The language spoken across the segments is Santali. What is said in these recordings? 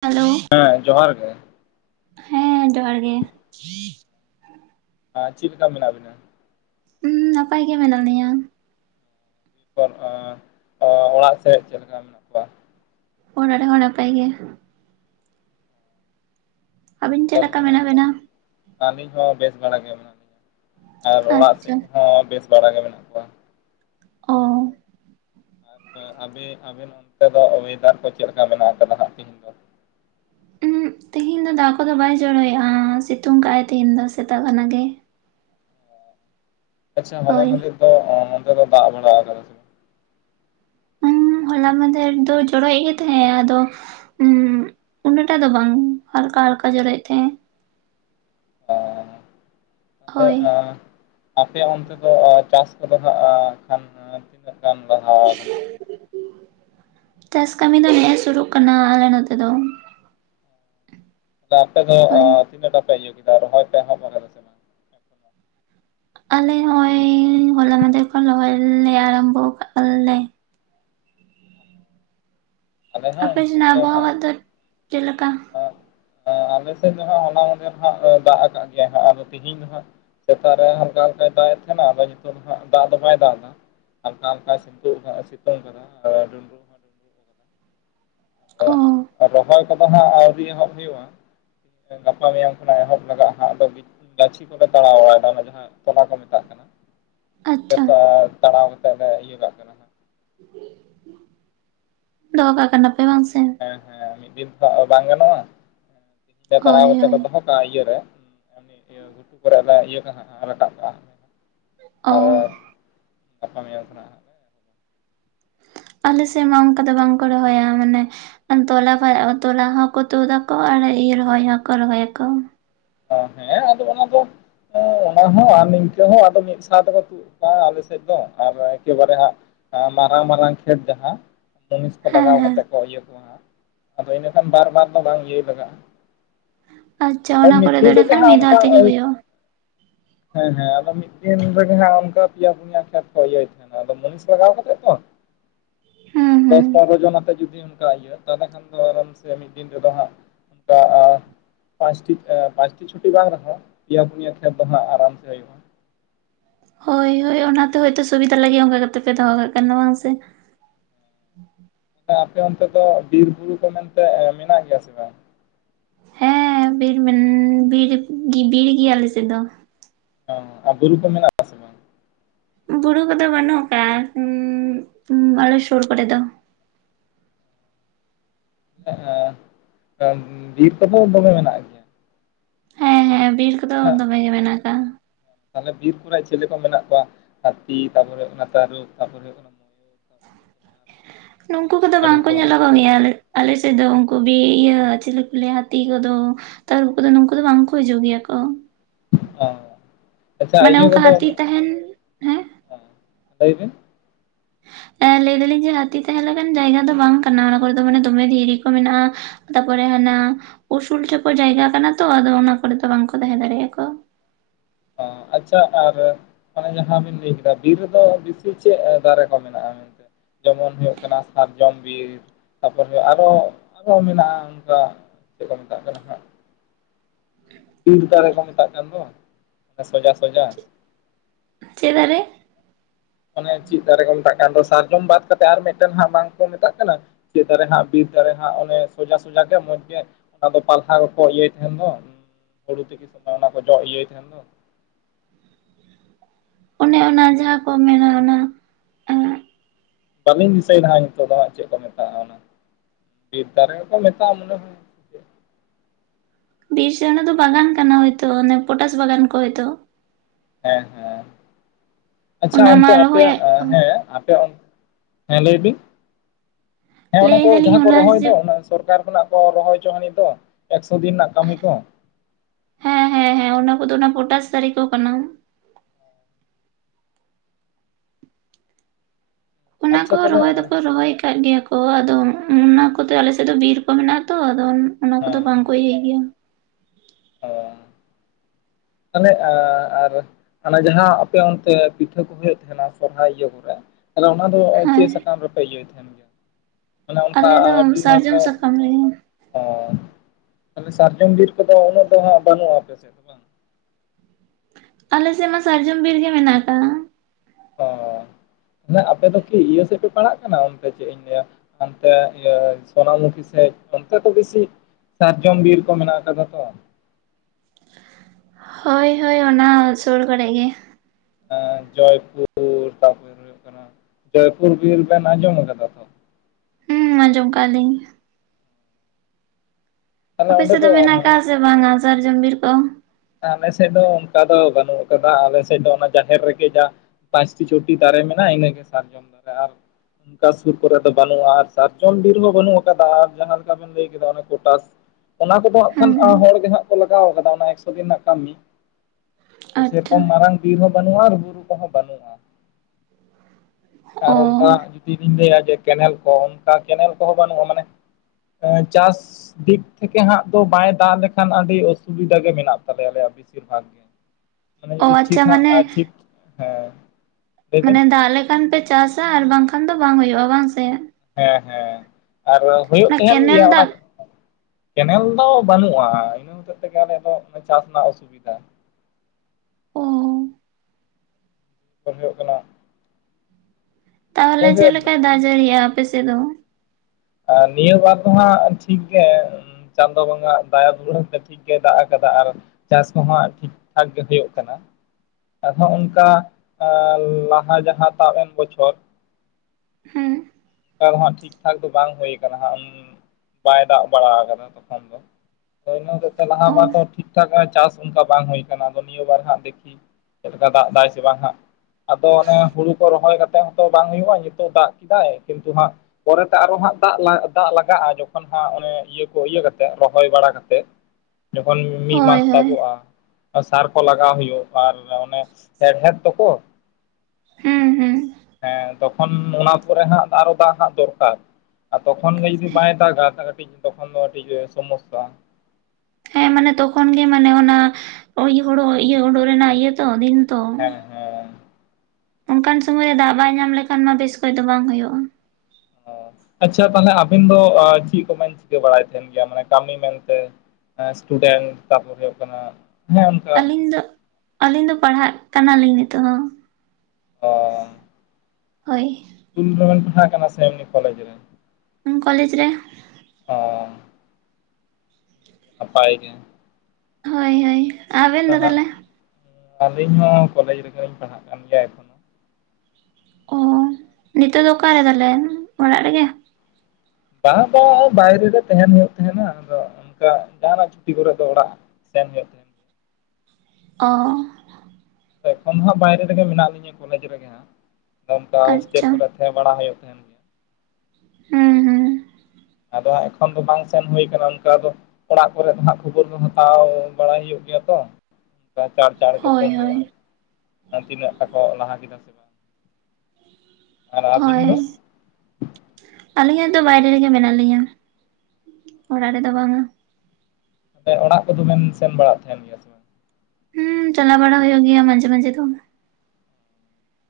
ᱮᱞᱳ, ᱮᱸ ᱡᱚᱦᱟᱨ ᱜᱮ ᱾ ᱦᱮᱸ, ᱡᱚᱦᱟᱨ ᱜᱮ᱾ ᱟᱸ ᱪᱮᱫ ᱠᱟ ᱢᱮᱱᱟᱜ ᱵᱤᱱᱟ? ᱩᱢ, ᱱᱟᱯᱟᱭ ᱜᱮ ᱢᱮᱱᱟᱜ ᱞᱤᱧᱟ ᱾ [unintelligible] ᱚᱲᱟᱜ ᱥᱮᱫ ᱪᱮᱫ ᱞᱮᱠᱟ ᱢᱮᱱᱟᱜ ᱠᱚᱣᱟ? ᱚᱲᱟᱜ ᱨᱮᱦᱚᱸ ᱱᱟᱯᱟᱭ ᱜᱮ᱾ ᱟᱹᱵᱤᱱ ᱪᱮᱫ ᱞᱮᱠᱟ ᱢᱮᱱᱟᱜ ᱵᱮᱱᱟ [unintelligible] ᱟᱹᱞᱤᱧ ᱦᱚᱸ ᱵᱮᱥ ᱵᱟᱲᱟ ᱜᱮ ᱢᱮᱱᱟᱜ ᱞᱤᱧᱟ᱾ ᱟᱨ ᱚᱲᱟᱜ ᱥᱮᱫ ᱟᱪᱪᱷᱟ ᱠᱚ ᱦᱚᱸ ᱵᱮᱥ ᱵᱟᱲᱟ ᱜᱮ ᱢᱮᱱᱟᱜ ᱠᱚᱣᱟ᱾ ᱚ᱾ ᱟᱨ ᱟᱵᱮᱱᱟᱹᱵᱤᱱ ᱚᱱᱛᱮ ᱫᱚ ᱳᱭᱮᱫᱟᱨ ᱠᱚ ᱪᱮᱫ ᱞᱮᱠᱟ ᱢᱮᱱᱟᱜ ᱟᱠᱟᱫᱟ ᱦᱟᱸᱜ ᱛᱮᱦᱮᱧ ᱫᱚ? ᱩᱸᱦᱩᱜ ᱛᱮᱦᱮᱧ ᱫᱚ ᱫᱟᱜ ᱠᱚᱫᱚ ᱵᱟᱭ ᱡᱚᱲᱚᱮᱜᱼᱟ, ᱥᱮᱛᱳᱝ ᱠᱟᱜᱼᱟᱭ ᱛᱮᱦᱮᱧ ᱫᱚ ᱥᱮᱛᱟᱜ ᱠᱷᱚᱱᱟᱜ ᱜᱮ᱾ ᱟᱪᱪᱷᱟ ᱦᱚᱞᱟ ᱦᱳᱭ ᱢᱟᱸᱫᱷᱮᱨ ᱫᱚ ᱚ ᱱᱚᱱᱛᱮ ᱫᱚ ᱫᱟᱜ ᱵᱷᱟᱲᱟ ᱟᱠᱟᱫᱟ᱾ ᱵᱟᱝ? ᱦᱩᱸ ᱦᱚᱞᱟ ᱢᱟᱸᱫᱷᱮᱨ ᱫᱚ ᱡᱚᱲᱚᱭᱮᱫ ᱜᱮ ᱛᱟᱦᱮᱸ ᱟᱫᱚ ᱩᱸᱜ ᱩᱱᱟᱹᱜᱴᱟ ᱫᱚ ᱵᱟᱝ ᱦᱟᱞᱠᱟ ᱦᱟᱞᱠᱟ ᱡᱚᱨᱟᱭᱮᱫ ᱛᱟᱦᱮᱸᱜ-ᱮ᱾ ᱦᱳᱭ [unintelligible] ᱟᱯᱮ ᱚᱱᱛᱮ ᱫᱚ ᱟ ᱪᱟᱥ ᱠᱚᱫᱚ ᱱᱟᱦᱟᱜ ᱠᱷᱟᱱ ᱛᱤᱱᱟᱹᱜ ᱜᱟᱱ ᱞᱟᱦᱟ ᱟᱠᱟᱱᱟ? ᱪᱟᱹᱥ ᱠᱟᱹᱢᱤ ᱫᱚ ᱱᱮᱜ-ᱮ ᱥᱩᱨᱩᱜ ᱠᱟᱱᱟ ᱟᱞᱮ ᱱᱚᱛᱮ ᱫᱚ᱾ ᱛᱟ ᱟᱯᱮ ᱫᱚ ᱟ ᱦᱳᱭ ᱛᱤᱱᱟᱹᱜᱴᱟ ᱯᱮ ᱤᱭᱟᱹ ᱠᱮᱫᱟ? ᱨᱚᱦᱚᱭ ᱯᱮ ᱮᱦᱚᱵ ᱟᱠᱟᱫᱟ ᱥᱮ ᱵᱟᱝ? ᱟᱞᱮ ᱦᱚᱸ-ᱚᱭ ᱦᱚᱞᱟ ᱢᱟᱸᱫᱷᱮᱨ ᱠᱷᱚᱱ ᱞᱚᱦᱚᱭ ᱞᱮ ᱟᱨᱚᱢᱵᱚ ᱠᱟᱜ-ᱟ ᱞᱮ᱾ ᱟᱞᱮ ᱦᱚᱸ ᱟᱯᱮ ᱤᱱᱠᱟᱹ ᱥᱮᱱᱟᱜ ᱜᱮ ᱱᱟᱦᱟᱜ᱾ ᱟᱵᱚᱦᱟᱣᱟ ᱫᱚ ᱪᱮᱫ ᱞᱮᱠᱟ? ᱮᱸ ᱟᱞᱮ ᱥᱮᱫ ᱫᱚ ᱦᱟᱸᱜ ᱦᱚᱞᱟ ᱢᱟᱸᱫᱷᱮᱨ ᱫᱚ ᱦᱟᱸᱜ ᱫᱟᱜ ᱟᱠᱟᱫ ᱜᱮᱭᱟᱭ ᱦᱟᱸᱜ ᱟᱫᱚ ᱛᱤᱦᱤᱧ ᱦᱟᱸᱜ ᱥᱮᱛᱟᱜ ᱨᱮ ᱦᱟᱞᱠᱟ ᱦᱟᱞᱠᱟᱭ ᱫᱟᱜ ᱮᱫ ᱛᱟᱦᱮᱸᱱᱟ ᱟᱫᱚ ᱱᱤᱛᱚᱜ ᱫᱚ ᱦᱟᱸᱜ ᱫᱟᱜ ᱫᱚ ᱵᱟᱭ ᱫᱟᱜ ᱮᱫᱟ᱾ ᱦᱟᱠᱟ ᱦᱟᱞᱠᱟᱭ ᱥᱤᱸᱛᱩᱜ ᱧᱚᱜ-ᱮ ᱥᱤᱸᱛᱩᱝ ᱟᱠᱟᱫ-ᱟ ᱟᱨ ᱰᱩᱸᱰᱨᱩ ᱚ ᱟᱫᱚ ᱨᱚᱦᱚᱭ ᱠᱚᱫᱚ ᱦᱟᱸᱜ ᱟᱹᱣᱨᱤ ᱮᱦᱚᱵ ᱦᱩᱭᱩᱜᱼᱟ᱾ ᱜᱟᱯᱟ ᱢᱮᱭᱟᱝ ᱠᱷᱚᱱᱟᱜ ᱮᱦᱚᱵ ᱞᱟᱜᱟᱜ ᱦᱟᱸᱜ ᱟᱫᱚ [unintelligible] ᱜᱟᱹᱪᱷᱤ ᱠᱚᱞᱮ ᱛᱟᱲᱟᱣ ᱵᱟᱲᱟᱭ ᱮᱫᱟ ᱚᱱᱟ ᱡᱟᱦᱟᱸ ᱛᱚᱞᱟ ᱠᱚ ᱢᱮᱛᱟᱜ ᱠᱟᱱᱟ᱾ ᱟᱪᱪᱷᱟ ᱡᱷᱚᱛᱚ ᱛᱟᱲᱟᱣ ᱠᱟᱛᱮᱫ ᱞᱮ ᱤᱭᱟᱹ ᱠᱟᱜ ᱠᱟᱱᱟ᱾ ᱫᱚᱦᱚᱸ ᱠᱟᱜ ᱢᱤᱫ ᱠᱟᱱᱟ ᱫᱤᱱ ᱯᱮ ᱵᱟᱝ ᱥᱮ? ᱦᱮᱸ ᱦᱮᱸ, ᱢᱤᱫ ᱫᱤᱱ ᱛᱮᱫᱚ ᱟᱨ ᱵᱟᱝ ᱜᱟᱱᱚᱜᱼᱟ, ᱦᱳᱭ ᱛᱟᱲᱟᱣ ᱠᱟᱛᱮᱫ ᱦᱳᱭ ᱞᱮ ᱫᱚᱦᱚᱸ ᱠᱟᱜᱼᱟ ᱤᱭᱟᱹᱨᱮ᱾ ᱤᱭᱟᱹ ᱜᱷᱩᱴᱩ ᱠᱚᱨᱮᱜ ᱞᱮ ᱤᱭᱟᱹ ᱠᱟᱜ-ᱟ ᱦᱟᱜ ᱟᱨ ᱨᱟᱠᱟᱵ ᱠᱟᱜᱼᱟ ᱚ ᱟᱨ ᱜᱟᱯᱟ ᱢᱮᱭᱟᱝ ᱠᱷᱚᱱᱟᱜ ᱦᱟᱸᱜ ᱟᱞᱮ ᱥᱮᱫ ᱢᱟ ᱚᱝᱠᱟ ᱫᱚ ᱵᱟᱝ ᱠᱚ ᱨᱚᱦᱚᱭᱟ ᱢᱟᱱᱮ ᱛᱚᱞᱟ [unintelligible] ᱛᱚᱞᱟ ᱦᱚᱸᱠᱚ ᱛᱳᱫ ᱟᱠᱚ ᱟᱨ ᱤᱭᱟᱹ ᱨᱚᱦᱚᱭ ᱦᱚᱸᱠᱚ ᱨᱚᱦᱚᱭ ᱟᱠᱚ᱾ ᱟ ᱦᱮᱸ ᱟᱫᱚ ᱚᱱᱟ ᱫᱚ ᱚᱱᱟ ᱦᱚᱸ ᱟᱨ ᱱᱤᱝᱠᱟᱹ ᱦᱚᱸ ᱟᱫᱚ ᱢᱤᱫ ᱥᱟᱶ ᱛᱮᱠᱚ ᱛᱩᱫ ᱠᱟ-ᱟ ᱟᱞᱮ ᱥᱮᱫ ᱫᱚ ᱟᱨ ᱮᱠᱮᱵᱟᱨᱮ ᱦᱟᱸᱜ ᱢᱟᱨᱟᱝ ᱢᱟᱨᱟᱝ ᱠᱷᱮᱛ ᱡᱟᱦᱟᱸ ᱢᱩᱱᱤᱥ ᱠᱚ ᱦᱮᱸ ᱞᱟᱜᱟᱣ ᱦᱮᱸ ᱠᱟᱛᱮᱫ ᱠᱚ ᱤᱭᱟᱹ ᱠᱚᱣᱟᱦᱟᱸᱜ, ᱟᱫᱚ ᱤᱱᱟᱹᱠᱷᱟᱱ ᱵᱟᱨ ᱵᱟᱨ ᱫᱚ ᱵᱟᱝ ᱤᱭᱟᱹ ᱞᱟᱜᱟᱜᱼᱟ᱾ ᱟᱪᱪᱷᱟ ᱚᱱᱟ ᱢᱤᱫ ᱠᱚᱨᱮ ᱫᱚ ᱫᱤᱱ ᱛᱮ ᱜᱮ ᱮᱸᱰᱮᱠᱷᱟᱱ ᱦᱟᱸᱜ ᱢᱤᱫ ᱫᱷᱟᱣ ᱚᱱᱠᱟ ᱛᱮᱜᱮ ᱟᱹᱭ ᱦᱩᱭᱩᱜᱼᱟ ᱦᱮᱸ ᱦᱮᱸ, ᱟᱫᱚ ᱢᱤᱫ ᱫᱤᱱ ᱨᱮᱜᱮ ᱦᱟᱸᱜ ᱚᱱᱠᱟ ᱯᱮᱭᱟ ᱯᱩᱱᱭᱟ ᱠᱷᱮᱛ ᱠᱚ ᱤᱭᱟᱹᱭ ᱦᱮᱸᱛᱚ ᱟᱫᱚ ᱢᱩᱱᱤᱥ ᱠᱚ ᱞᱟᱜᱟᱣ ᱠᱟᱛᱮᱫ ᱛᱚ᱾ ᱦᱩᱸ ᱦᱩᱸ ᱫᱚᱥ ᱯᱟᱨᱚ ᱡᱚᱱ ᱟᱛᱮᱜ ᱡᱩᱫᱤ ᱚᱝᱠᱟ ᱤᱭᱟᱹ ᱛᱟᱞᱦᱮ ᱠᱷᱟᱱ ᱫᱚ ᱟᱨᱟᱢ ᱥᱮ ᱢᱤᱫ ᱫᱤᱱ ᱨᱮᱫᱚ ᱦᱟᱸᱜ ᱯᱟᱜ-ᱟ ᱯᱟᱸᱥᱴᱤ ᱮ ᱯᱟᱸᱪᱴᱤ ᱪᱷᱩᱴᱤ ᱵᱟᱝ ᱨᱮᱦᱚᱸ ᱯᱮᱭᱟ ᱯᱩᱱᱭᱟᱹ ᱠᱷᱮᱛ ᱫᱚ ᱦᱟᱸᱜ ᱟᱨᱟᱢ ᱥᱮ ᱦᱩᱭᱩᱜ-ᱟ᱾ ᱦᱳᱭ ᱦᱳᱭ ᱚᱱᱟᱛᱮ ᱦᱳᱭᱛᱚ ᱥᱩᱵᱤᱫᱟ ᱞᱟᱹᱜᱤᱫ ᱚᱝᱠᱟ ᱠᱟᱛᱮ ᱯᱮ ᱫᱚᱦᱚ ᱠᱟᱜ ᱠᱟᱱᱟ ᱵᱟᱝ ᱥᱮ? ᱟᱯᱮ ᱚᱱᱛᱮ ᱫᱚ ᱵᱤᱨ ᱵᱩᱨᱩ ᱠᱚ ᱢᱮᱱᱛᱮ ᱢᱮᱱᱟᱜ ᱜᱮᱭᱟ ᱥᱮ ᱵᱟᱝ? ᱦᱮᱸ ᱵᱤᱨ ᱢᱮᱱ ᱵᱤᱨᱤ ᱵᱤᱨᱤ ᱜᱮᱭᱟ ᱟᱞᱮᱥᱮᱫ ᱫᱚ᱾ ᱵᱟᱝ ᱟᱨ ᱵᱩᱨᱩ ᱠᱚ ᱢᱮᱱᱟᱜ-ᱟ? ᱟ ᱥᱮ ᱵᱟᱝ? ᱵᱩᱨᱩ ᱠᱚᱫᱚ ᱵᱟᱹᱱᱩᱜ ᱠᱟᱜ-ᱟ ᱩᱸ ᱟᱞᱮ ᱥᱩᱨ ᱠᱚᱨᱮ ᱫᱚ᱾ ᱟ ᱠᱟ ᱵᱤᱨ ᱠᱚᱫᱚ ᱫᱚᱢᱮ ᱢᱮᱱᱟᱜ ᱟ? ᱦᱮᱸ ᱦᱮᱸ, ᱵᱤᱨ ᱠᱚᱫᱚ ᱫᱚᱢᱮ ᱜᱮ ᱢᱮᱱᱟᱜ ᱠᱟᱜ-ᱟ᱾ ᱛᱟᱞᱦᱮ ᱵᱤᱨ ᱠᱚᱨᱮᱜ ᱪᱮᱞᱤ ᱠᱚ ᱢᱮᱱᱟᱜ ᱠᱚᱣᱟ, ᱦᱟᱛᱤ ᱛᱟᱯᱚᱨᱮ ᱦᱩᱭᱩᱜ ᱠᱟᱱᱟ ᱛᱟᱹᱨᱩᱵᱽ ᱛᱟᱯᱚᱨᱮ ᱦᱩᱭᱩᱜ ᱠᱟᱱᱟ ᱟᱨᱚ ᱢᱟᱱᱮ ᱱᱩᱝᱠᱩ ᱠᱚᱫᱚ ᱵᱟᱝ ᱠᱚ ᱧᱮᱞᱚᱜᱚᱜ ᱜᱮᱭᱟ ᱟᱞᱮ ᱟᱞᱮᱥᱮᱫ ᱫᱚ ᱩᱝᱠᱩ ᱵᱤ ᱤᱭᱟᱹ ᱪᱤᱞᱤ ᱠᱚ ᱞᱟᱹᱭᱟ ᱦᱟᱛᱤ ᱠᱚᱫᱚ ᱛᱟᱹᱨᱩᱵᱽ ᱠᱚᱫᱚ ᱱᱩᱝᱠᱩ ᱫᱚ ᱵᱟᱝ ᱠᱚ ᱦᱤᱡᱩᱜ ᱜᱮᱭᱟ ᱠᱚ᱾ ᱟ ᱟᱪᱪᱷᱟ ᱢᱟᱱᱮ ᱤᱭᱟᱹ ᱚᱱᱠᱟ ᱠᱚᱫᱚ ᱦᱟᱹᱛᱤ ᱚᱱᱮ, ᱛᱟᱦᱮᱱ ᱦᱮᱸ ᱞᱟᱹᱭ ᱵᱤᱱ᱾ ᱮᱸ ᱞᱟᱹᱭ ᱫᱟᱞᱤᱧ ᱡᱮ ᱦᱟᱹᱛᱤ ᱛᱟᱦᱮᱸ ᱞᱮᱠᱟᱱ ᱡᱟᱭᱜᱟ ᱫᱚ ᱵᱟᱝ ᱠᱟᱱᱟ ᱚᱱᱟ ᱠᱚᱨᱮ ᱫᱚ ᱢᱟᱱᱮ ᱫᱚᱢᱮ ᱫᱷᱤᱨᱤ ᱠᱚ ᱢᱮᱱᱟᱜ-ᱟ᱾ ᱛᱟᱯᱚᱨᱮ ᱦᱟᱱᱟ ᱩᱥᱩᱞ ᱪᱷᱮᱯᱚ ᱡᱟᱭᱜᱟ ᱠᱟᱱᱟ ᱛᱚ ᱟᱫᱚ ᱚᱱᱟ ᱠᱚᱨᱮ ᱫᱚ ᱵᱟᱝ ᱠᱚ ᱛᱟᱦᱮᱸ ᱫᱟᱲᱮᱜ ᱟᱠᱚ᱾ ᱮᱸ ᱟᱪᱪᱷᱟ ᱟᱨ ᱚᱱᱮ ᱡᱟᱦᱟᱸ ᱵᱤᱱ ᱞᱟᱹᱭ ᱠᱮᱫᱟ ᱵᱤᱨ ᱨᱮᱫᱚ ᱵᱮᱥᱤ ᱪᱮᱜ ᱮ ᱫᱟᱨᱮ ᱠᱚ ᱢᱮᱱᱟᱜ-ᱟ ᱢᱮᱱᱛᱮ? ᱡᱮᱢᱚᱱ ᱦᱩᱭᱳᱜ ᱠᱟᱱᱟ ᱥᱟᱨᱡᱚᱢ ᱵᱤᱨ ᱛᱟᱯᱚᱨᱮ ᱟᱨᱚ ᱟᱨᱚ ᱢᱮᱱᱟᱜ-ᱟ ᱚᱝᱠᱟ ᱪᱮᱫ ᱠᱚ ᱢᱮᱛᱟᱜ ᱠᱟᱱᱟ ᱦᱟᱸᱜ ᱛᱤᱨᱤᱞ ᱛᱟᱨᱚᱵᱽ ᱠᱚ ᱢᱮᱛᱟᱜ ᱠᱟᱱ ᱫᱚ ᱚᱱᱮ ᱥᱚᱡᱟ ᱥᱚᱡᱟ᱾ ᱪᱮᱜ ᱫᱟᱨᱮ? ᱚᱱᱮ ᱪᱤᱜ ᱫᱟᱨᱮ ᱠᱚ ᱢᱮᱛᱟᱜ ᱠᱟᱱ ᱫᱚ ᱥᱟᱨᱡᱚᱢ ᱵᱟᱫ ᱠᱟᱛᱮ ᱟᱨ ᱢᱤᱫᱴᱮᱱ ᱦᱟᱸᱜ ᱵᱟᱝ ᱠᱚ ᱢᱮᱛᱟᱜ ᱠᱟᱱᱟ᱾ ᱪᱮᱫ ᱫᱟᱨᱮ ᱦᱟᱸᱜ ᱵᱤᱨ ᱫᱟᱨᱮ ᱦᱟᱸᱜ ᱟᱫᱚ ᱥᱚᱡᱟ ᱥᱚᱡᱟ ᱜᱮ ᱢᱚᱡᱽ ᱧᱚᱜ᱾ ᱚᱱᱟ ᱫᱚ ᱯᱟᱞᱦᱟ ᱜᱮᱠᱚ ᱤᱭᱟᱹᱭ ᱛᱟᱸᱦᱮᱱ ᱫᱚ ᱦᱩᱲᱩ ᱛᱤᱠᱤ ᱥᱚᱢᱚᱭ ᱚᱱᱟ ᱠᱚ ᱡᱚᱜ ᱤᱭᱟᱹᱭ ᱛᱟᱸᱦᱮᱱ ᱫᱚ᱾ ᱚᱱᱮ ᱚᱱᱟ ᱡᱟᱦᱟᱸ ᱠᱚ ᱢᱮᱱᱟ ᱚᱱᱟ ᱮᱸᱜ ᱵᱟᱞᱤᱧ ᱫᱤᱥᱟᱹᱭ ᱮᱫᱟ ᱦᱟᱸᱜ ᱱᱤᱛᱚᱜ ᱫᱚ ᱦᱟᱸᱜ ᱪᱮᱫ ᱠᱚ ᱢᱮᱛᱟᱜ-ᱟ ᱚᱱᱟ ᱵᱤᱨ ᱫᱟᱨᱮ ᱜᱮᱠᱚ ᱢᱮᱛᱟᱜ-ᱟ ᱢᱚᱱᱮ ᱦᱚᱭ᱾ ᱵᱤᱨ [unintelligible] ᱵᱟᱜᱟᱱ ᱠᱟᱱᱟ ᱦᱳᱭᱛᱚ ᱚᱱᱟ ᱯᱚᱴᱟᱥ ᱵᱟᱜᱟᱱ ᱠᱚ ᱦᱳᱭᱛᱚ᱾ ᱦᱮᱸ ᱦᱮᱸ, ᱟᱪᱪᱷᱟ ᱚᱱᱟ ᱢᱟ ᱚᱱᱛᱮ ᱟᱯᱮᱭᱟᱜ ᱨᱚᱦᱚᱭᱮᱫ ᱠᱚ ᱦᱮᱸ ᱟᱯᱮᱭᱟᱜ ᱦᱮᱸ ᱞᱟᱹᱭ ᱵᱤᱱ, ᱦᱮᱸ ᱞᱟᱹᱭ ᱚᱱᱟᱠᱚ ᱫᱟᱞᱤᱧ ᱡᱟᱦᱟᱸ ᱠᱚ ᱚᱱᱟ ᱨᱚᱦᱚᱭ ᱡᱮ ᱫᱚ ᱚᱱᱟ ᱥᱚᱨᱠᱟᱨ ᱠᱷᱚᱱᱟᱜ᱾ ᱠᱚ ᱨᱚᱦᱚᱭ ᱦᱚᱪᱚ ᱟᱹᱱᱤᱡ ᱫᱚ ᱮᱠᱥᱚ ᱫᱤᱱ ᱨᱮᱱᱟᱜ ᱠᱟᱹᱢᱤ ᱠᱚ᱾ ᱦᱮᱸ ᱦᱮᱸ ᱦᱮᱸ, ᱚᱱᱟ ᱠᱚᱫᱚ ᱚᱱᱟ ᱯᱚᱴᱟᱥ ᱫᱟᱨᱮ ᱠᱚ ᱠᱟᱱᱟ᱾ ᱚᱱᱟ ᱟᱪᱪᱷᱟ ᱠᱚ ᱛᱟᱦᱚᱞᱮ ᱨᱚᱦᱚᱭ ᱫᱚᱠᱚ ᱨᱚᱦᱚᱭ ᱠᱟᱜ ᱜᱮᱭᱟ ᱠᱚ᱾ ᱚ ᱟᱫᱚ ᱚᱱᱟ ᱠᱚᱛᱮ ᱟᱞᱮᱥᱮᱫ ᱫᱚ ᱵᱤᱨ ᱠᱚ ᱢᱮᱱᱟᱜ-ᱟ ᱛᱚ ᱟᱫᱚ ᱚᱱᱟ ᱠᱚᱫᱚ ᱵᱟᱝ ᱠᱚ ᱤᱭᱟᱹᱭ ᱜᱮᱭᱟ᱾ ᱚᱸᱻ᱾ ᱛᱟᱞᱮ ᱟᱨ ᱚᱱᱟ ᱡᱟᱦᱟᱸ ᱟᱯᱮ ᱚᱱᱛᱮ ᱯᱤᱴᱷᱟᱹ ᱠᱚ ᱦᱩᱭᱩᱜ ᱛᱟᱦᱮᱱᱟ ᱥᱚᱨᱦᱟᱭ ᱤᱭᱟᱹ ᱠᱚᱨᱮ ᱛᱟᱦᱞᱮ ᱚᱱᱟ ᱫᱚ ᱦᱮᱸ ᱪᱮᱫ ᱥᱟᱠᱟᱢ ᱨᱮᱯᱮ ᱤᱭᱟᱹᱭ ᱛᱟᱦᱮᱸᱜ? ᱟᱞᱮ ᱫᱚ ᱦᱚᱲ ᱥᱟᱨᱡᱚᱢ ᱫᱚ ᱥᱟᱠᱟᱢ ᱨᱮ᱾ ᱚ ᱛᱟᱞᱦᱮ ᱥᱟᱨᱡᱚᱢ ᱵᱤᱨ ᱠᱚᱫᱚ ᱩᱱᱟᱹᱜ ᱫᱚ ᱦᱟᱸᱜ ᱵᱟᱹᱱᱩᱜ-ᱟ ᱟᱯᱮ ᱥᱮᱫ ᱫᱚ? ᱵᱟᱝ? ᱟᱞᱮᱥᱮᱱ ᱢᱟ ᱥᱟᱨᱡᱚᱢ ᱵᱤᱨ ᱜᱮ ᱢᱮᱱᱟᱜ ᱠᱟᱜ-ᱟ᱾ ᱚ [inaudible] [unintelligible] ᱟᱯᱮ ᱫᱚ ᱠᱤ ᱤᱭᱟᱹ ᱥᱮᱫ ᱯᱮ ᱯᱟᱲᱟᱜ ᱠᱟᱱᱟ ᱚᱱᱛᱮ ᱪᱮᱫ ᱤᱧ ᱞᱟᱹᱭᱟ ᱚᱱᱛᱮ ᱤᱭᱟᱹ ᱥᱳᱱᱟᱢᱩᱠᱷᱤ ᱥᱮᱫ, ᱚᱱᱛᱮ ᱫᱚ ᱵᱤᱥᱤ ᱥᱟᱨᱡᱚᱢ ᱵᱤᱨ ᱠᱚ ᱢᱮᱱᱟᱜ ᱟᱠᱟᱫᱟ ᱛᱚ᱾ ᱦᱳᱭ ᱦᱳᱭ ᱚᱱᱟ ᱥᱩᱨ ᱠᱚᱨᱮᱜ ᱜᱮ᱾ ᱮᱸ ᱡᱚᱭᱯᱩᱨ ᱛᱟᱯᱚᱨ ᱦᱩᱭᱩᱜ ᱠᱟᱱᱟ, ᱡᱚᱭᱯᱩᱨ ᱵᱤᱨ ᱵᱮᱱ ᱟᱸᱡᱚᱢ ᱟᱠᱟᱫᱟ ᱛᱚ? ᱦᱩᱸ, ᱟᱸᱡᱚᱢ ᱠᱟᱜ-ᱟ ᱞᱤᱧ। ᱛᱟᱦᱚᱞᱮ ᱚᱯᱮ ᱚᱸᱰᱮ ᱥᱮᱫ ᱫᱚ ᱢᱮᱱᱟᱜ ᱟᱠᱟᱜ ᱥᱮ ᱵᱟᱝᱟ ᱥᱟᱨᱡᱚᱢ ᱵᱤᱨ ᱠᱚ? ᱟᱞᱮ ᱥᱮᱫ ᱫᱚ ᱚᱱᱠᱟ ᱫᱚ ᱵᱟᱹᱱᱩᱜ ᱟᱠᱟᱫᱟ, ᱟᱞᱮ ᱥᱮᱫ ᱫᱚ ᱚᱱᱟ ᱡᱟᱦᱮᱨ ᱨᱮᱜᱮ ᱡᱟ ᱾ ᱯᱟᱸᱪᱴᱤ ᱪᱷᱚᱴᱤ ᱫᱟᱨᱮ ᱢᱮᱱᱟᱜᱼᱟ, ᱤᱱᱟᱹᱜᱮ ᱥᱟᱨᱡᱚᱢ ᱫᱟᱨᱮ ᱟᱨ ᱚᱱᱠᱟ ᱥᱩᱨ ᱠᱚᱨᱮ ᱫᱚ ᱵᱟᱹᱱᱩᱜᱼᱟ, ᱟᱨ ᱥᱟᱨᱡᱚᱢ ᱵᱤᱨ ᱦᱚᱸ ᱵᱟᱹᱱᱩᱜ ᱟᱠᱟᱫᱟ ᱟᱨ ᱡᱟᱦᱟᱸ ᱞᱮᱠᱟ ᱵᱤᱱ ᱞᱟᱹᱭ ᱠᱮᱫᱟ ᱚᱱᱮ ᱯᱚᱴᱟᱥ ᱾ ᱚᱱᱟ ᱠᱚᱫᱚ ᱦᱟᱸᱜ ᱦᱩᱸ ᱠᱷᱟᱱ ᱦᱩᱸ ᱦᱚᱲᱜᱮ ᱦᱟᱸᱜ ᱠᱚ ᱞᱟᱜᱟᱣ ᱠᱟᱫᱟ, ᱚᱱᱟ ᱮᱠᱥᱚ ᱫᱤᱱ ᱨᱮᱱᱟᱜ ᱠᱟᱹᱢᱤ ᱾ ᱟᱪᱪᱷᱟ ᱥᱮᱨᱚᱠᱚᱢ ᱢᱟᱨᱟᱝ ᱵᱤᱨ ᱦᱚᱸ ᱵᱟᱱᱩᱜᱼᱟ, ᱟᱨ ᱵᱩᱨᱩ ᱠᱚᱦᱚᱸ ᱵᱟᱱᱩᱜᱼᱟ ᱾ [inaudible] ᱟᱨ ᱚᱱᱠᱟ ᱡᱩᱫᱤ ᱵᱤᱱ ᱞᱟᱹᱭᱟ ᱡᱮ ᱠᱮᱱᱮᱞ ᱠᱚ ᱚᱱᱠᱟ ᱠᱮᱱᱮᱞ ᱠᱚᱦᱚᱸ ᱵᱟᱹᱱᱩᱜᱼᱟ ᱢᱟᱱᱮ ᱮᱸ ᱪᱟᱥ ᱫᱤᱠ ᱛᱷᱮᱠᱮ ᱦᱟᱸᱜ ᱫᱚ ᱵᱟᱭ ᱫᱟᱜ ᱞᱮᱠᱷᱟᱱ ᱟᱹᱰᱤ ᱚᱥᱩᱵᱤᱫᱷᱟ ᱜᱮ ᱢᱮᱱᱟᱜ᱾ ᱛᱮᱞᱮᱭᱟ ᱟᱞᱮᱭᱟᱜ ᱵᱮᱥᱤᱨ ᱵᱷᱟᱜᱽ ᱜᱮ᱾ ᱢᱟᱱᱮ ᱚ ᱡᱫᱤ ᱴᱷᱤᱠ ᱟᱪᱪᱷᱟ ᱦᱟᱸᱜ ᱢᱟᱱᱮ ᱴᱷᱤᱠ ᱦᱮᱸ᱾ ᱞᱟᱹᱭ ᱵᱤᱱ ᱢᱟᱱᱮ ᱫᱟᱜ ᱞᱮᱠᱷᱟᱱ ᱯᱮ ᱪᱟᱥᱟ ᱟᱨ ᱵᱟᱝᱠᱷᱟᱱ ᱫᱚ ᱵᱟᱝ ᱦᱩᱭᱩᱜᱼᱟ ᱵᱟᱝ ᱥᱮ᱾ ᱦᱮᱸ ᱦᱮᱸ ᱟᱨ ᱦᱩᱭᱩᱜ ᱚᱱᱟ ᱛᱟᱦᱮᱱ ᱠᱮᱱᱮᱞ ᱜᱮᱭᱟ ᱚᱱᱟ ᱫᱟᱜ ᱠᱮᱱᱮᱞ ᱫᱚ ᱵᱟᱹᱱᱩᱜᱼᱟ ᱤᱱᱟᱹ ᱦᱚᱛᱮᱡ ᱛᱮᱜᱮ ᱟᱞᱮᱭᱟᱜ ᱫᱚ ᱪᱟᱥ ᱨᱮᱱᱟᱜ ᱚᱥᱩᱵᱤᱫᱟ᱾ ᱚ ᱚᱨ ᱦᱩᱭᱩᱜ ᱠᱟᱱᱟ ᱛᱟᱦᱚᱞᱮ ᱤᱱᱟᱹᱜᱮ ᱪᱮᱫ ᱞᱮᱠᱟᱭ ᱫᱟᱜ ᱡᱟᱹᱲᱤᱭᱮᱜ-ᱟ ᱟᱯᱮ ᱥᱮᱫ ᱫᱚ? ᱟᱨ ᱱᱤᱭᱟᱹ ᱵᱟᱨ ᱫᱚ ᱦᱟᱸᱜ ᱴᱷᱤᱠ ᱜᱮ᱾ ᱪᱟᱸᱫᱚᱳ ᱵᱟᱝᱟᱣᱟᱜ ᱫᱟᱭᱟ ᱫᱩᱲᱟᱹᱲ ᱛᱮ ᱴᱷᱤᱠ ᱜᱮᱭ ᱫᱟᱜ ᱟᱠᱟᱫᱟ ᱟᱨ ᱪᱟᱥ ᱠᱚ ᱦᱟᱸᱜ ᱴᱷᱤᱠᱴᱷᱟᱠ ᱜᱮ ᱦᱩᱭᱩᱜᱭ ᱠᱟᱱᱟ᱾ ᱟᱨᱦᱚ ᱚᱱᱠᱟ ᱟ ᱞᱟᱦᱟ ᱡᱟᱦᱟᱸ ᱛᱟᱵ ᱮᱱ ᱵᱚᱪᱷᱚᱨ᱾ ᱦᱮᱸ᱾ ᱠᱟᱨᱚ ᱦᱟᱸᱜ ᱴᱤᱠ ᱴᱷᱟᱠ ᱫᱚ ᱵᱟᱝ ᱦᱩᱭᱩ ᱟᱠᱟᱱᱟ ᱦᱟᱸᱜ ᱩᱸ ᱵᱟᱭ ᱫᱟᱜ ᱵᱟᱲᱟ ᱟᱠᱟᱫᱟ ᱛᱚᱠᱷᱚᱱ ᱫᱚ᱾ ᱟᱫᱚ ᱤᱱᱟᱹ ᱦᱚᱛᱮᱡ ᱛᱮ ᱞᱟᱦᱟ ᱚ ᱵᱟᱨ ᱫᱚ ᱴᱷᱤᱠ ᱴᱷᱟᱠ ᱪᱟᱥ ᱚᱱᱠᱟ ᱵᱟᱝ ᱦᱩᱭ ᱟᱠᱟᱱᱟ ᱟᱫᱚ ᱱᱤᱭᱟᱹ ᱵᱟᱨ ᱦᱟᱸᱜ ᱫᱮᱠᱷᱤ᱾ ᱪᱮᱫ ᱞᱮᱠᱟ ᱫᱟᱜ ᱫᱟᱭ ᱥᱮ ᱵᱟᱝ ᱦᱟᱸᱜ᱾ ᱟᱫᱚ ᱚᱱᱮ ᱦᱩᱲᱩ ᱠᱚ ᱨᱚᱦᱚᱭ ᱠᱟᱛᱮ ᱦᱚᱸᱛᱚ ᱵᱟᱝ ᱦᱩᱭᱩᱜᱼᱟ ᱱᱤᱛᱚᱜ ᱫᱟᱜ ᱠᱮᱫᱟᱭ ᱠᱤᱱᱛᱩ ᱦᱟᱸᱜ ᱯᱚᱨᱮ ᱛᱟ ᱟᱨᱚ ᱦᱟᱸᱜ ᱫᱟᱜ ᱫᱟᱜ ᱞᱟᱜᱟᱜᱼᱟ ᱡᱚᱠᱷᱚᱱ ᱦᱟᱸᱜ ᱚᱱᱮ ᱤᱭᱟᱹ ᱠᱚ ᱤᱭᱟᱹ ᱠᱟᱛᱮ ᱨᱚᱦᱚᱭ ᱵᱟᱲᱟ ᱠᱟᱛᱮ᱾ ᱡᱚᱠᱷᱚᱱ ᱢᱤᱫ ᱦᱳᱭ ᱢᱟᱥ ᱦᱳᱭ ᱛᱟᱵᱚᱜᱼᱟ᱾ ᱟ ᱥᱟᱨ ᱠᱚ ᱞᱟᱜᱟᱣ ᱦᱩᱭᱩᱜ ᱟᱨ ᱚᱱᱮ ᱦᱮᱲᱦᱮᱫ ᱫᱚᱠᱚ᱾ ᱦᱩᱸ ᱦᱩᱸ ᱦᱮᱸ ᱛᱚᱠᱷᱚᱱ ᱚᱱᱟ ᱯᱚᱨᱮ ᱦᱟᱸᱜ ᱟᱨᱚ ᱫᱟᱜ ᱫᱟᱜ ᱦᱟᱸᱜ ᱫᱚᱨᱠᱟᱨ᱾ ᱟᱨ ᱛᱚᱠᱷᱚᱱ ᱜᱮ ᱡᱚᱫᱤ ᱵᱟᱭ ᱫᱟᱜᱟ [unintelligible] ᱠᱟᱹᱴᱤᱡ ᱛᱚᱠᱷᱚᱱ ᱫᱚ ᱠᱟᱹᱴᱤᱡ ᱥᱚᱢᱚᱥᱥᱟ-ᱟ᱾ ᱦᱮᱸ ᱢᱟᱱᱮ ᱛᱚᱠᱷᱚᱱ ᱜᱮ ᱢᱟᱱᱮ ᱚᱱᱟ ᱤᱭᱟᱹ ᱦᱩᱲᱩ ᱤᱭᱟᱹ ᱩᱰᱩᱜ ᱨᱮᱱᱟᱜ ᱤᱭᱟᱹ ᱛᱚ ᱫᱤᱱ᱾ ᱛᱚ ᱦᱮᱸ᱾ ᱦᱮᱸ ᱚᱱᱠᱟᱱ ᱥᱩᱢᱳᱭ ᱨᱮ ᱫᱟᱜ ᱵᱟᱭ ᱧᱟᱢ ᱞᱮᱠᱷᱟᱱ ᱢᱟ ᱵᱮᱥ ᱠᱚᱡ ᱫᱚ ᱵᱟᱝ ᱦ ᱦᱩᱭᱩᱜᱼᱟ᱾ ᱟᱪᱪᱷᱟ ᱛᱟᱦᱞᱮ ᱟᱵᱤᱱ ᱫᱚ ᱟ ᱪᱮᱫ ᱠᱚᱵᱮᱱ ᱪᱤᱠᱟᱹ ᱵᱟᱲᱟᱭ ᱛᱟᱦᱮᱱ ᱜᱮᱭᱟ ᱢᱟᱱᱮ ᱠᱟᱹᱢᱤ ᱢᱮᱱᱛᱮ? ᱥᱴᱩᱰᱮᱱᱴ ᱛᱟᱨᱯᱚᱨ ᱦᱩᱭᱩᱜᱜ ᱠᱟᱱᱟ ᱦᱮᱸ ᱚᱱᱠᱟ ᱟᱹᱞᱤᱧ ᱫᱚ ᱟᱹᱞᱤᱧ ᱫᱚ ᱯᱟᱲᱦᱟᱜ ᱠᱟᱱᱟᱞᱤᱧ ᱱᱤᱛᱚᱜ ᱦᱚᱸ᱾ ᱚ᱾ ᱦᱳᱭ᱾ ᱤᱥᱠᱩᱞ ᱨᱮᱵᱮᱱ ᱯᱟᱲᱦᱟᱜ ᱠᱟᱱᱟ ᱥᱮ ᱮᱢᱱᱤ ᱠᱚᱞᱮᱡᱽ ᱨᱮ? ᱩᱸ ᱠᱚᱞᱮᱡᱽ ᱨᱮ᱾ ᱚ᱾ ᱱᱟᱯᱟᱭ ᱜᱮ᱾ ᱦᱳᱭ ᱦᱳᱭ ᱟᱵᱮᱱ ᱫᱚ ᱯᱟᱲᱦᱟᱜ ᱛᱟᱦᱚᱞᱮ? ᱟᱹᱞᱤᱧ ᱦᱚᱸ ᱠᱚᱞᱮᱮᱡ ᱨᱮᱜᱮ ᱞᱤᱧ ᱯᱟᱲᱦᱟᱜ ᱠᱟᱱ ᱜᱮᱭᱟ ᱮᱠᱷᱚᱱ᱾ ᱚ ᱱᱤᱛᱚᱜ ᱫᱚ ᱚᱠᱟᱨᱮ ᱛᱟᱞᱦᱮ ᱚᱲᱟᱜ ᱨᱮᱜᱮᱴ? ᱵᱟᱝ ᱵᱟ ᱵᱟᱭᱨᱮ ᱨᱮ ᱛᱟᱦᱮᱱ ᱦᱩᱭᱩᱜ ᱛᱟᱦᱮᱱᱟ ᱟᱫᱚ ᱚᱱᱠᱟ ᱡᱟᱦᱱᱟᱜ ᱪᱷᱩᱴᱤ ᱠᱚᱨᱮ ᱫᱚ ᱚᱲᱟᱜ ᱥᱮᱱ ᱦᱩᱭᱩᱜ᱾ ᱛᱟᱦᱮᱱ ᱚᱸ᱾ ᱮᱠᱷᱚᱱ ᱫᱚ ᱦᱟᱸᱜ ᱵᱟᱭᱨᱮ ᱨᱮᱜᱮ ᱢᱮᱱᱟᱜ ᱞᱤᱧᱟᱹ ᱠᱚᱞᱮᱡᱽ ᱨᱮᱜᱮ ᱦᱟᱸᱜ᱾ ᱟᱫᱚ ᱚᱱᱠᱟ ᱦᱳᱥᱴᱮᱞ ᱟᱪᱪᱷᱟ ᱠᱚᱨᱮᱜ ᱛᱟᱦᱮᱸ ᱵᱟᱲᱟ ᱦᱩᱭᱩᱜ ᱛᱟᱦᱮᱱ᱾ ᱦᱩᱸ ᱦᱩᱸᱺ ᱟᱫᱚ ᱦᱟᱸᱜ ᱮᱠᱷᱚᱱ ᱫᱚ ᱵᱟᱝ ᱥᱮᱱ ᱦᱩᱭᱩ ᱠᱟᱱᱟ ᱚᱱᱠᱟ ᱫᱚ᱾ ᱚᱲᱟᱜ ᱠᱚᱨᱮ ᱫᱚ ᱦᱟᱸᱜ ᱠᱷᱚᱵᱚᱨ ᱫᱚ ᱦᱟᱛᱟᱣ ᱵᱟᱲᱟᱭ ᱦᱩᱭᱩᱜ ᱜᱮᱭᱟ ᱛᱚ᱾ ᱪᱟᱲ ᱪᱟᱲ ᱜᱮ ᱦᱳᱭ ᱯᱷᱳᱱ ᱦᱳᱭ ᱦᱩᱭᱩᱜᱼᱟ ᱛᱤᱱᱟᱹᱜ ᱴᱟᱠᱚ ᱞᱟᱦᱟ ᱠᱮᱫᱟ ᱥᱮ ᱵᱟᱝ? ᱟᱨ ᱟᱹᱵᱤᱱ ᱫᱚ ᱦᱳᱭ, ᱟᱹᱞᱤᱧ ᱦᱚᱸᱛᱚ ᱵᱟᱭᱨᱮ ᱨᱮᱜᱮ ᱢᱮᱱᱟᱜ ᱞᱤᱧᱟ ᱚᱲᱟᱜ ᱨᱮᱫᱚ ᱵᱟᱝᱟ᱾ ᱛᱟᱦᱞᱮ ᱚᱲᱟᱜ ᱠᱚᱫᱚ ᱵᱮᱱ ᱥᱮᱱ ᱵᱟᱲᱟᱜ ᱛᱟᱦᱮᱱ ᱜᱮᱭᱟ ᱥᱮ ᱵᱟᱝ? ᱦᱩᱸ ᱪᱟᱞᱟ ᱵᱟᱲᱟ ᱦᱩᱭᱚᱜ ᱜᱮᱭᱟ ᱢᱟᱡᱷᱮ ᱢᱟᱡᱷᱮ ᱫᱚ ᱾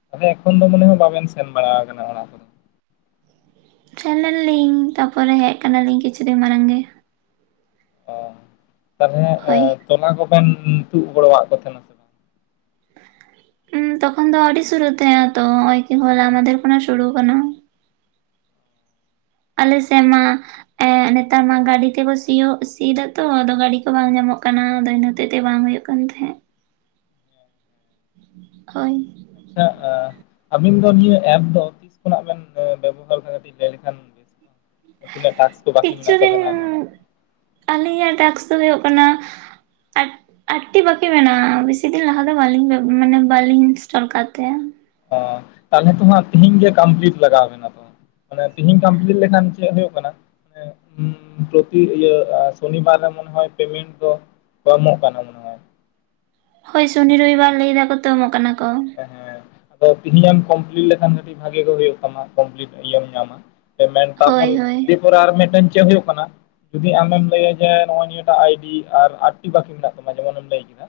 ᱛᱟᱦᱚᱞᱮ ᱮᱠᱷᱚᱱ ᱫᱚ ᱢᱟᱱᱮ ᱦᱟᱸ ᱵᱟᱵᱮᱱ ᱥᱮᱱ ᱵᱟᱲᱟ ᱟᱠᱟᱱᱟ ᱚᱲᱟᱜ ᱠᱚᱫᱚ᱾ ᱥᱮᱱ ᱞᱮᱱᱟ ᱞᱤᱧ ᱛᱟᱯᱚᱨᱮ ᱦᱮᱡ ᱠᱟᱱᱟ ᱞᱤᱧ ᱠᱤᱪᱷᱩ ᱫᱤᱱ ᱢᱟᱲᱟᱝ ᱜᱮ᱾ ᱚ ᱛᱟᱦᱞᱮ ᱦᱳᱭ, ᱛᱚᱞᱟ ᱠᱚᱵᱮᱱ ᱛᱩᱫ ᱜᱚᱲᱚᱣᱟᱣᱟ-ᱜ ᱠᱚ ᱛᱟᱦᱮᱱᱟ? ᱵᱟᱝ ᱩᱸ ᱛᱚᱠᱷᱚᱱ ᱫᱚ ᱟᱣᱨᱤ ᱥᱩᱨᱩᱜ ᱛᱟᱦᱮᱸᱱᱟ ᱛᱚ ᱦᱚᱸ ᱚᱭ ᱦᱚᱞᱟ ᱢᱟᱫᱷᱮᱨ ᱠᱷᱚᱱᱟᱜ ᱥᱩᱨᱩ ᱟᱠᱟᱱᱟ᱾ ᱟᱞᱮ ᱥᱮᱜ ᱢᱟ ᱮᱸ ᱱᱮᱛᱟᱨ ᱢᱟ ᱜᱟᱹᱰᱤ ᱛᱮᱵᱚ ᱥᱤᱭᱚᱜ ᱥᱤ ᱫᱟᱛᱚ ᱟᱫᱚ ᱜᱟᱹᱰᱤ ᱠᱚ ᱵᱟᱝ ᱧᱟᱢᱚᱜ ᱠᱟᱱᱟ ᱟᱫᱚ ᱤᱱᱟᱹ ᱦᱚᱛᱮᱡ ᱛᱮ ᱵᱟᱝ ᱦᱩᱭᱩ-ᱜ ᱠᱟᱱᱟ᱾ ᱠᱟᱱ ᱛᱟᱦᱮᱸᱫ᱾ ᱦᱳᱭ, ᱟᱪᱪᱷᱟ, ᱟᱵᱤᱱ ᱫᱚ ᱱᱤᱭᱟᱹ ᱮᱯ ᱫᱚ ᱛᱤᱥ ᱠᱷᱚᱱᱟᱜ ᱵᱮᱱ ᱵᱮᱵᱚᱦᱟᱨ ᱠᱟᱹᱴᱤ ᱞᱟᱹᱭ ᱞᱮᱠᱷᱟᱱ ᱵᱮᱥ ᱛᱤᱱᱟᱹᱜ ᱴᱟᱠᱥ ᱠᱚ ᱵᱟᱠᱤ ᱢᱮᱱᱟᱜ ᱛᱟᱵᱮᱱᱟ? ᱟᱞᱤᱧᱟᱜ ᱴᱟᱠᱥ ᱫᱚ ᱦᱩᱭᱩᱜ ᱠᱟᱱᱟ, ᱟᱴ ᱟᱴ ᱴᱤ ᱵᱟᱠᱤ ᱢᱮᱱᱟᱜᱼᱟ ᱵᱮᱥᱤᱫᱤᱱ ᱞᱟᱦᱟ ᱫᱚ ᱵᱟᱞᱤᱧ ᱢᱟᱱᱮ ᱵᱟᱹᱞᱤᱧ ᱤᱱᱥᱴᱚᱞ ᱟᱠᱟᱫ ᱛᱟᱦᱮᱸ ᱚ ᱛᱟᱦᱞᱮ ᱛᱚ ᱦᱟᱸᱜ ᱛᱤᱦᱤᱧ ᱜᱮ ᱠᱚᱢᱯᱞᱤᱴ ᱞᱟᱜᱟᱣ ᱵᱮᱱᱟ ᱛᱚ᱾ ᱢᱟᱱᱮ ᱛᱤᱦᱮᱧ ᱠᱚᱢᱯᱞᱤᱴ ᱞᱮᱠᱷᱟᱱ ᱪᱮᱫ ᱦᱩᱭᱩᱜ ᱠᱟᱱᱟ ᱯᱨᱚᱛᱤ ᱤᱭᱟᱹ ᱥᱚᱱᱤ ᱵᱟᱨ ᱨᱮ ᱢᱚᱱᱮ ᱦᱚᱭ ᱯᱮᱢᱮᱴ ᱫᱚ ᱠᱚ ᱮᱢᱚᱜ ᱠᱟᱱᱟ ᱢᱚᱱᱮ ᱦᱚᱭ ᱾ ᱦᱳᱭ ᱥᱩᱱᱤ ᱨᱚᱵᱤᱵᱟᱨ ᱞᱟᱹᱭ ᱫᱟᱠᱚ ᱛᱚ ᱮᱢᱚᱜ ᱠᱟᱱᱟ ᱠᱚ᱾ ᱦᱮᱸ ᱟᱫᱚ ᱛᱮᱤᱦᱤᱧ ᱮᱢ ᱠᱚᱢᱯᱞᱤᱴ ᱞᱮᱠᱷᱟᱱ ᱠᱟᱹᱴᱤᱡ ᱵᱷᱟᱜᱤ ᱜᱮ ᱦᱩᱭᱩᱜ ᱛᱟᱢᱟ ᱠᱚᱢᱯᱤᱞᱴ ᱤᱭᱟᱹᱢ ᱧᱟᱢᱟ ᱯᱮᱢᱮᱱᱴ ᱦᱳᱭ ᱛᱟᱨᱯᱚᱨ ᱦᱳᱭ ᱫᱮ ᱯᱚᱨᱮ ᱟᱨ ᱢᱤᱫᱴᱟᱝ ᱪᱮᱫ ᱦᱩᱭᱩᱜ ᱠᱟᱱᱟ ᱡᱩᱫᱤ ᱟᱢᱮᱢ ᱞᱟᱹᱭᱟ ᱡᱮ ᱱᱚᱜ ᱚᱭ ᱱᱤᱭᱟᱹ ᱴᱟᱜ ᱟᱭᱰᱤ ᱟᱨ ᱟᱴ ᱴᱤ ᱵᱟᱠᱤ ᱢᱮᱱᱟᱜ ᱛᱟᱢᱟ ᱡᱮᱢᱚᱱᱮᱢ ᱞᱟᱹᱭ ᱠᱮᱫᱟ᱾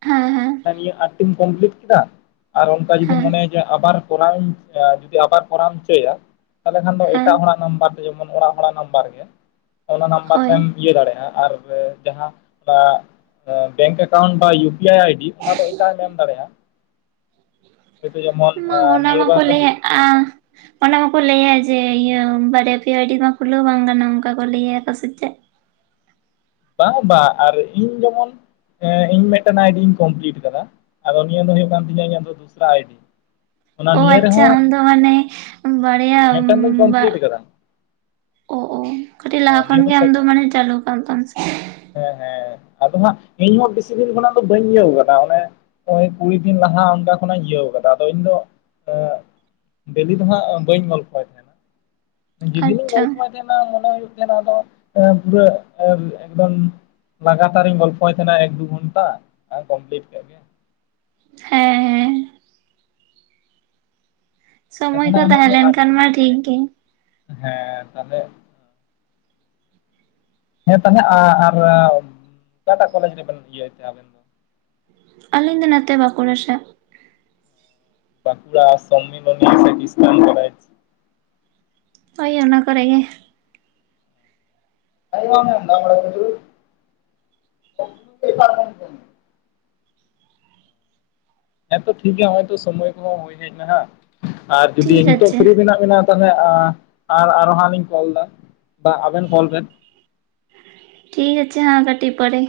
[inaudible] ᱦᱮᱸ ᱦᱮᱸ, ᱱᱤᱭᱟᱹ ᱟᱴᱴᱤᱢ ᱠᱚᱢᱯᱞᱤᱴ ᱠᱮᱫᱟ ᱟᱨ ᱚᱱᱠᱟ ᱡᱩᱫᱤᱢ ᱦᱮᱸ ᱢᱚᱱᱮᱭᱟ ᱡᱮ ᱟᱵᱟᱨ ᱠᱚᱨᱟᱣ ᱤᱧ ᱡᱩᱫᱤ ᱟᱵᱟᱨ ᱠᱚᱨᱟᱣ ᱮᱢ ᱪᱟᱹᱭᱟ ᱛᱟᱦᱚᱞᱮ ᱠᱷᱟᱱ ᱫᱚ ᱦᱮᱸ ᱮᱴᱟᱜ ᱦᱚᱲᱟᱜ ᱱᱟᱢᱵᱟᱨ ᱡᱮᱢᱚᱱ ᱚᱲᱟᱜ ᱦᱚᱲᱟᱜ ᱱᱟᱢᱵᱟᱨ ᱜᱮ ᱚᱱᱟ ᱱᱟᱢᱵᱟᱨ ᱦᱳᱭ ᱛᱮᱢ ᱤᱭᱟᱹ ᱫᱟᱲᱮᱭᱟᱜᱼᱟ ᱟᱨ ᱡᱟᱦᱟᱸ ᱚᱱᱟ ᱵᱮᱝᱠ ᱮᱠᱟᱣᱩᱱᱴ ᱵᱟ ᱤᱭᱩ ᱯᱤ ᱟᱭ ᱟᱭᱰᱤ ᱚᱱᱟ ᱫᱚ ᱮᱴᱟᱜ ᱮᱢ ᱫᱟᱲᱮᱭᱟᱜᱼᱟ᱾ ᱦᱳᱭᱛᱳ ᱡᱮᱢᱚᱱ ᱢᱟ ᱚᱱᱟ ᱱᱤᱭᱟᱹ ᱢᱟ ᱠᱚ ᱵᱟᱨ ᱫᱚ ᱞᱮᱭ ᱮᱜᱼᱟ ᱚᱱᱟ ᱢᱟᱠᱚ ᱞᱟᱹᱭᱟ ᱡᱮ ᱤᱭᱟᱹ ᱵᱟᱨᱭᱟ ᱯᱤᱭᱟ ᱟᱭᱰᱤ ᱢᱟ ᱠᱷᱩᱞᱟᱹᱣ ᱵᱟᱝ ᱜᱟᱱᱚᱜ ᱚᱱᱠᱟ ᱠᱚ ᱞᱟᱹᱭᱟ ᱥᱮ ᱪᱮᱫ? ᱵᱟᱝ ᱵᱟᱝ ᱟᱨ ᱤᱧ ᱡᱮᱢᱚᱱ ᱤᱧ ᱢᱤᱫᱴᱮᱱ ᱟᱭᱰᱤᱧ ᱠᱚᱢᱯᱤᱞᱤᱴ ᱟᱠᱟᱫᱟ ᱟᱫᱚ ᱱᱤᱭᱟᱹ ᱫᱚ ᱦᱩᱭᱩᱜ ᱠᱟᱱ ᱛᱤᱧᱟ ᱤᱧᱟᱜ ᱫᱚᱥᱨᱟ ᱟᱭᱰᱤ᱾ ᱚᱱᱟ ᱚᱻ ᱱᱤᱭᱟᱹ ᱟᱪᱪᱷᱟ ᱨᱮᱦᱚᱸ ᱩᱱᱫᱚ ᱢᱟᱱᱮ ᱵᱟᱨᱭᱟ ᱢᱤᱫᱴᱟᱝ ᱫᱚᱧ ᱵᱟ ᱠᱚᱢᱯᱞᱤᱴ ᱟᱠᱟᱫᱟ ᱚ ᱚ ᱠᱟᱹᱴᱤᱡ ᱞᱟᱦᱟ ᱦᱮᱸ ᱠᱷᱚᱱ ᱱᱤᱭᱟᱹ ᱜᱮ ᱥᱮ ᱟᱢ ᱫᱚ ᱢᱟᱱᱮ ᱪᱟᱹᱞᱩ ᱠᱟᱱᱟᱱ ᱛᱟᱢ ᱥᱮ ᱦᱮᱸ ᱦᱮᱸ ᱟᱫᱚ ᱦᱟᱸᱜ ᱤᱧᱦᱚᱸ ᱵᱤᱥᱤ ᱫᱤᱱ ᱠᱷᱚᱱᱟᱜ ᱫᱚ ᱵᱟᱹᱧ ᱤᱭᱟᱹᱣ ᱟᱠᱟᱫᱟ ᱚᱱᱮ ᱱᱚᱜ ᱚᱭ ᱠᱩᱲᱤ ᱫᱤᱱ ᱞᱟᱦᱟ ᱚᱱᱠᱟ ᱠᱷᱚᱱᱟᱜ ᱤᱧ ᱤᱭᱟᱹᱣ ᱟᱠᱟᱫᱟ ᱟᱫᱚ ᱤᱧᱫᱚ [inaudible] ᱰᱮᱞᱤ ᱫᱚ ᱦᱟᱸᱜ ᱵᱟᱹᱧ ᱜᱚᱞ ᱯᱷᱚᱭ ᱛᱟᱦᱮᱸᱫ᱾ ᱡᱮᱫᱤᱱᱤᱧ ᱟᱪᱪᱷᱟ ᱜᱚᱞᱯᱷᱚᱭ ᱛᱟᱦᱮᱸᱱᱟ ᱢᱚᱱᱮ ᱦᱩᱭᱩᱜ ᱛᱟᱦᱮᱸᱱᱟ ᱟᱫᱚ ᱮ ᱯᱩᱨᱟᱹ ᱮᱠᱫᱚᱢ ᱞᱟᱜᱟᱹᱛᱟᱨᱤᱧ ᱜᱚᱞᱯᱚᱭᱟᱸᱛᱟᱦᱮᱱᱟ ᱾ᱮᱠ ᱫᱩ ᱜᱷᱽᱚᱱᱴᱟ ᱟᱨ ᱠᱚᱢᱯᱞᱤᱴ ᱠᱮᱫ ᱜᱮ ᱦᱮᱸ ᱦᱮᱸ ᱟᱪᱪᱷᱟ ᱥᱚᱢᱚ-ᱭ ᱛᱟᱦᱚᱞᱮ ᱠᱚᱸ ᱟᱢᱟᱜ ᱫᱚ ᱛᱟᱦᱮᱸ ᱟᱨ ᱞᱮᱱᱹᱠᱷᱟᱱ ᱢᱟ, ᱴᱷᱤᱠᱹᱜᱮ᱾ ᱦᱮᱸ ᱛᱟᱦᱚᱹᱞᱮ ᱦᱮᱸ ᱛᱟᱦᱚᱸᱞᱮ ᱟᱸ ᱟᱨ ᱚᱠᱟᱴᱟ-ᱜ ᱠᱚᱞᱮᱡᱽ ᱨᱮᱹᱵᱮᱱ ᱤᱭᱟᱹᱭ ᱛᱟᱦᱮᱸ ᱟᱸᱵᱮᱱ ᱟᱞᱤᱧ ᱫᱚ ᱱᱚᱛᱮ ᱵᱟᱸᱠᱩᱲᱟ ᱥᱮᱫ᱾ [unintelligible] ᱵᱟᱹᱠᱩᱲᱟ ᱥᱚᱢᱢᱤᱞᱚᱱᱤ ᱥᱮᱤᱥᱴᱟᱱ ᱠᱚᱟᱭ? ᱚᱭ ᱚᱱᱟ ᱠᱚᱨᱮ ᱜᱮ᱾ [unintelligible] ᱦᱮᱸᱛᱚ ᱴᱷᱤᱠ ᱜᱮᱭᱟ ᱦᱚᱜᱚᱭ ᱛᱚ ᱥᱚᱢᱚᱭ ᱠᱚᱼᱦᱚᱸ ᱦᱳᱭ ᱦᱮᱡᱱᱟᱦᱟᱸᱜ ᱾ ᱟᱨ ᱡᱩᱫᱤ ᱴᱷᱤᱠ ᱱᱤᱛᱚᱜ ᱟᱪᱷᱮ ᱯᱷᱤᱨᱤ ᱢᱮᱱᱟᱜ ᱵᱮᱱᱟ᱾ ᱛᱟᱦᱚᱞᱮ ᱟᱨ ᱟᱨ ᱦᱟᱸᱜ ᱞᱤᱧ ᱠᱚᱞᱫᱟ᱾ ᱵᱟ ᱟᱵᱮᱱ ᱠᱚᱞ ᱵᱮᱱ? ᱴᱷᱤᱠ ᱟᱪᱷᱮ ᱦᱟᱸᱜ ᱠᱟᱹᱴᱤᱡ ᱯᱚᱨᱮ᱾